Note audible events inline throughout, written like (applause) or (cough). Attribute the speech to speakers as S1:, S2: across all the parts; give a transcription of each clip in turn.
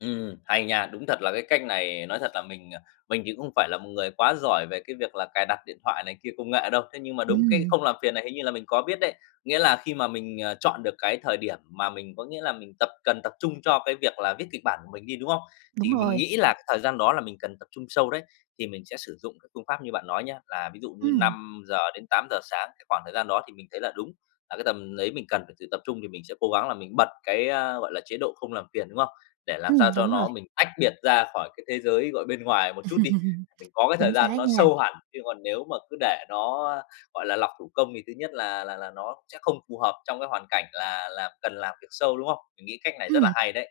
S1: Ừm, hay nha, đúng thật là cái cách này, nói thật là mình, ờ, mình thì cũng không phải là một người quá giỏi về cái việc là cài đặt điện thoại này kia, công nghệ đâu. Thế nhưng mà đúng cái
S2: Ừm.
S1: không làm phiền này hình như là mình có biết đấy, nghĩa là khi mà mình, ờ, chọn được cái thời điểm mà mình, có nghĩa là, mình tập cần tập trung cho cái việc là viết kịch bản của mình đi, đúng không?
S2: Đúng
S1: Thì mình
S2: rồi.
S1: nghĩ là cái thời gian đó là mình cần tập trung sâu đấy, thì mình sẽ sử dụng cái phương pháp như bạn nói nhá, là ví dụ như
S2: Ừm.
S1: 5:00-8:00 sáng, cái khoảng thời gian đó thì mình thấy là đúng là cái tầm đấy mình cần phải sự tập trung, thì mình sẽ cố gắng là mình bật cái, a, gọi là, chế độ không làm phiền, đúng không? Để làm
S2: Ừm,
S1: sao cho
S2: đúng rồi.
S1: nó mình tách biệt ra khỏi cái thế giới, gọi, bên ngoài một chút đi,
S2: (laughs)
S1: mình có cái thời
S2: Chính
S1: gian
S2: xác
S1: nó
S2: nha.
S1: sâu hẳn. Chứ còn nếu mà cứ để nó, á, gọi là, lọc thủ công thì thứ nhất là là là nó sẽ không phù hợp trong cái hoàn cảnh là là cần làm việc sâu, đúng không? Mình nghĩ cách này rất là
S2: Ừm.
S1: hay đấy.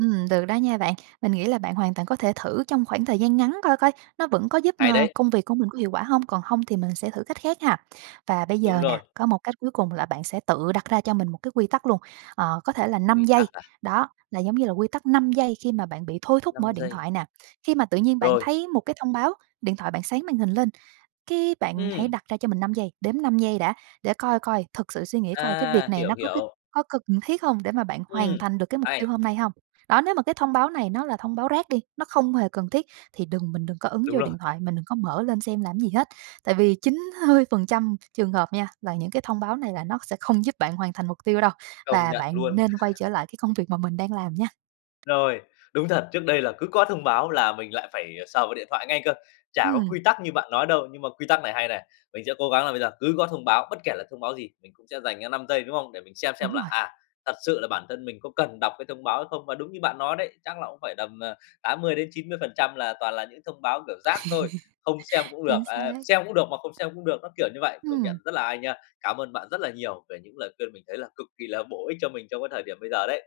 S2: Ừm, được đó nha bạn. Mình nghĩ là bạn hoàn toàn có thể thử trong khoảng thời gian ngắn coi coi, nó vẫn có giúp,
S1: Hay
S2: ờ,
S1: đấy.
S2: công việc của mình có hiệu quả hông? Còn hông thì mình sẽ thử cách khác ha. Và bây
S1: Đúng
S2: giờ nè,
S1: rồi.
S2: có một cách cuối cùng là bạn sẽ tự đặt ra cho mình một cái quy tắc luôn, ờ, có thể là 5
S1: Quy
S2: giây,
S1: tắc à?
S2: đó, là giống như là quy tắc 5 giây khi mà bạn bị thôi thúc mở
S1: 5
S2: điện
S1: giây.
S2: thoại nè. Khi mà tự nhiên bạn
S1: Rồi.
S2: thấy một cái thông báo, điện thoại bạn sáng màn hình lên, cái bạn hãy
S1: Ừm.
S2: đặt ra cho mình 5 giây, đếm 5 giây đã để coi coi, thực sự suy nghĩ coi cái việc
S1: À,
S2: này
S1: hiểu,
S2: nó có cái
S1: hiểu.
S2: có cần thiết hông để mà bạn
S1: Ừm,
S2: hoàn thành được cái mục tiêu
S1: hay.
S2: hôm nay hông? Đó, nếu mà cái thông báo này nó là thông báo rác đi, nó không hề cần thiết, thì đừng mình đừng có ấn
S1: Đúng
S2: vô
S1: rồi.
S2: điện thoại, mình đừng có mở lên xem làm gì hết. Tại vì 9 hơi phần trăm trường hợp nha, là những cái thông báo này là nó sẽ không giúp bạn hoàn thành mục tiêu đâu,
S1: Công
S2: và
S1: nhận
S2: bạn
S1: luôn.
S2: nên quay trở
S1: (laughs)
S2: lại cái công việc mà mình đang làm nha.
S1: Rồi, đúng thật, trước đây là cứ có thông báo là mình lại phải, ờ, sờ vào điện thoại ngay cơ, chả có
S2: Ừm.
S1: quy tắc như bạn nói đâu. Nhưng mà quy tắc này hay này, mình sẽ cố gắng là bây giờ cứ có thông báo, bất kể là thông báo gì, mình cũng sẽ dành ra 5 giây, đúng không? Để mình xem xem
S2: Đúng
S1: là,
S2: rồi.
S1: à, thật sự là bản thân mình có cần đọc cái thông báo không, và đúng như bạn nói đấy, chắc là cũng phải tầm, ờ, 80-90% là toàn là những thông báo, kiểu, rác thôi, không xem
S2: (laughs)
S1: cũng được,
S2: Chính
S1: à,
S2: xác.
S1: xem cũng được mà không xem cũng được, nó kiểu như vậy. Công nhận
S2: Ừm.
S1: rất là hay nha, cám ơn bạn rất là nhiều về những lời khuyên mình thấy là cực kỳ là bổ ích cho mình trong cái thời điểm bây giờ đấy.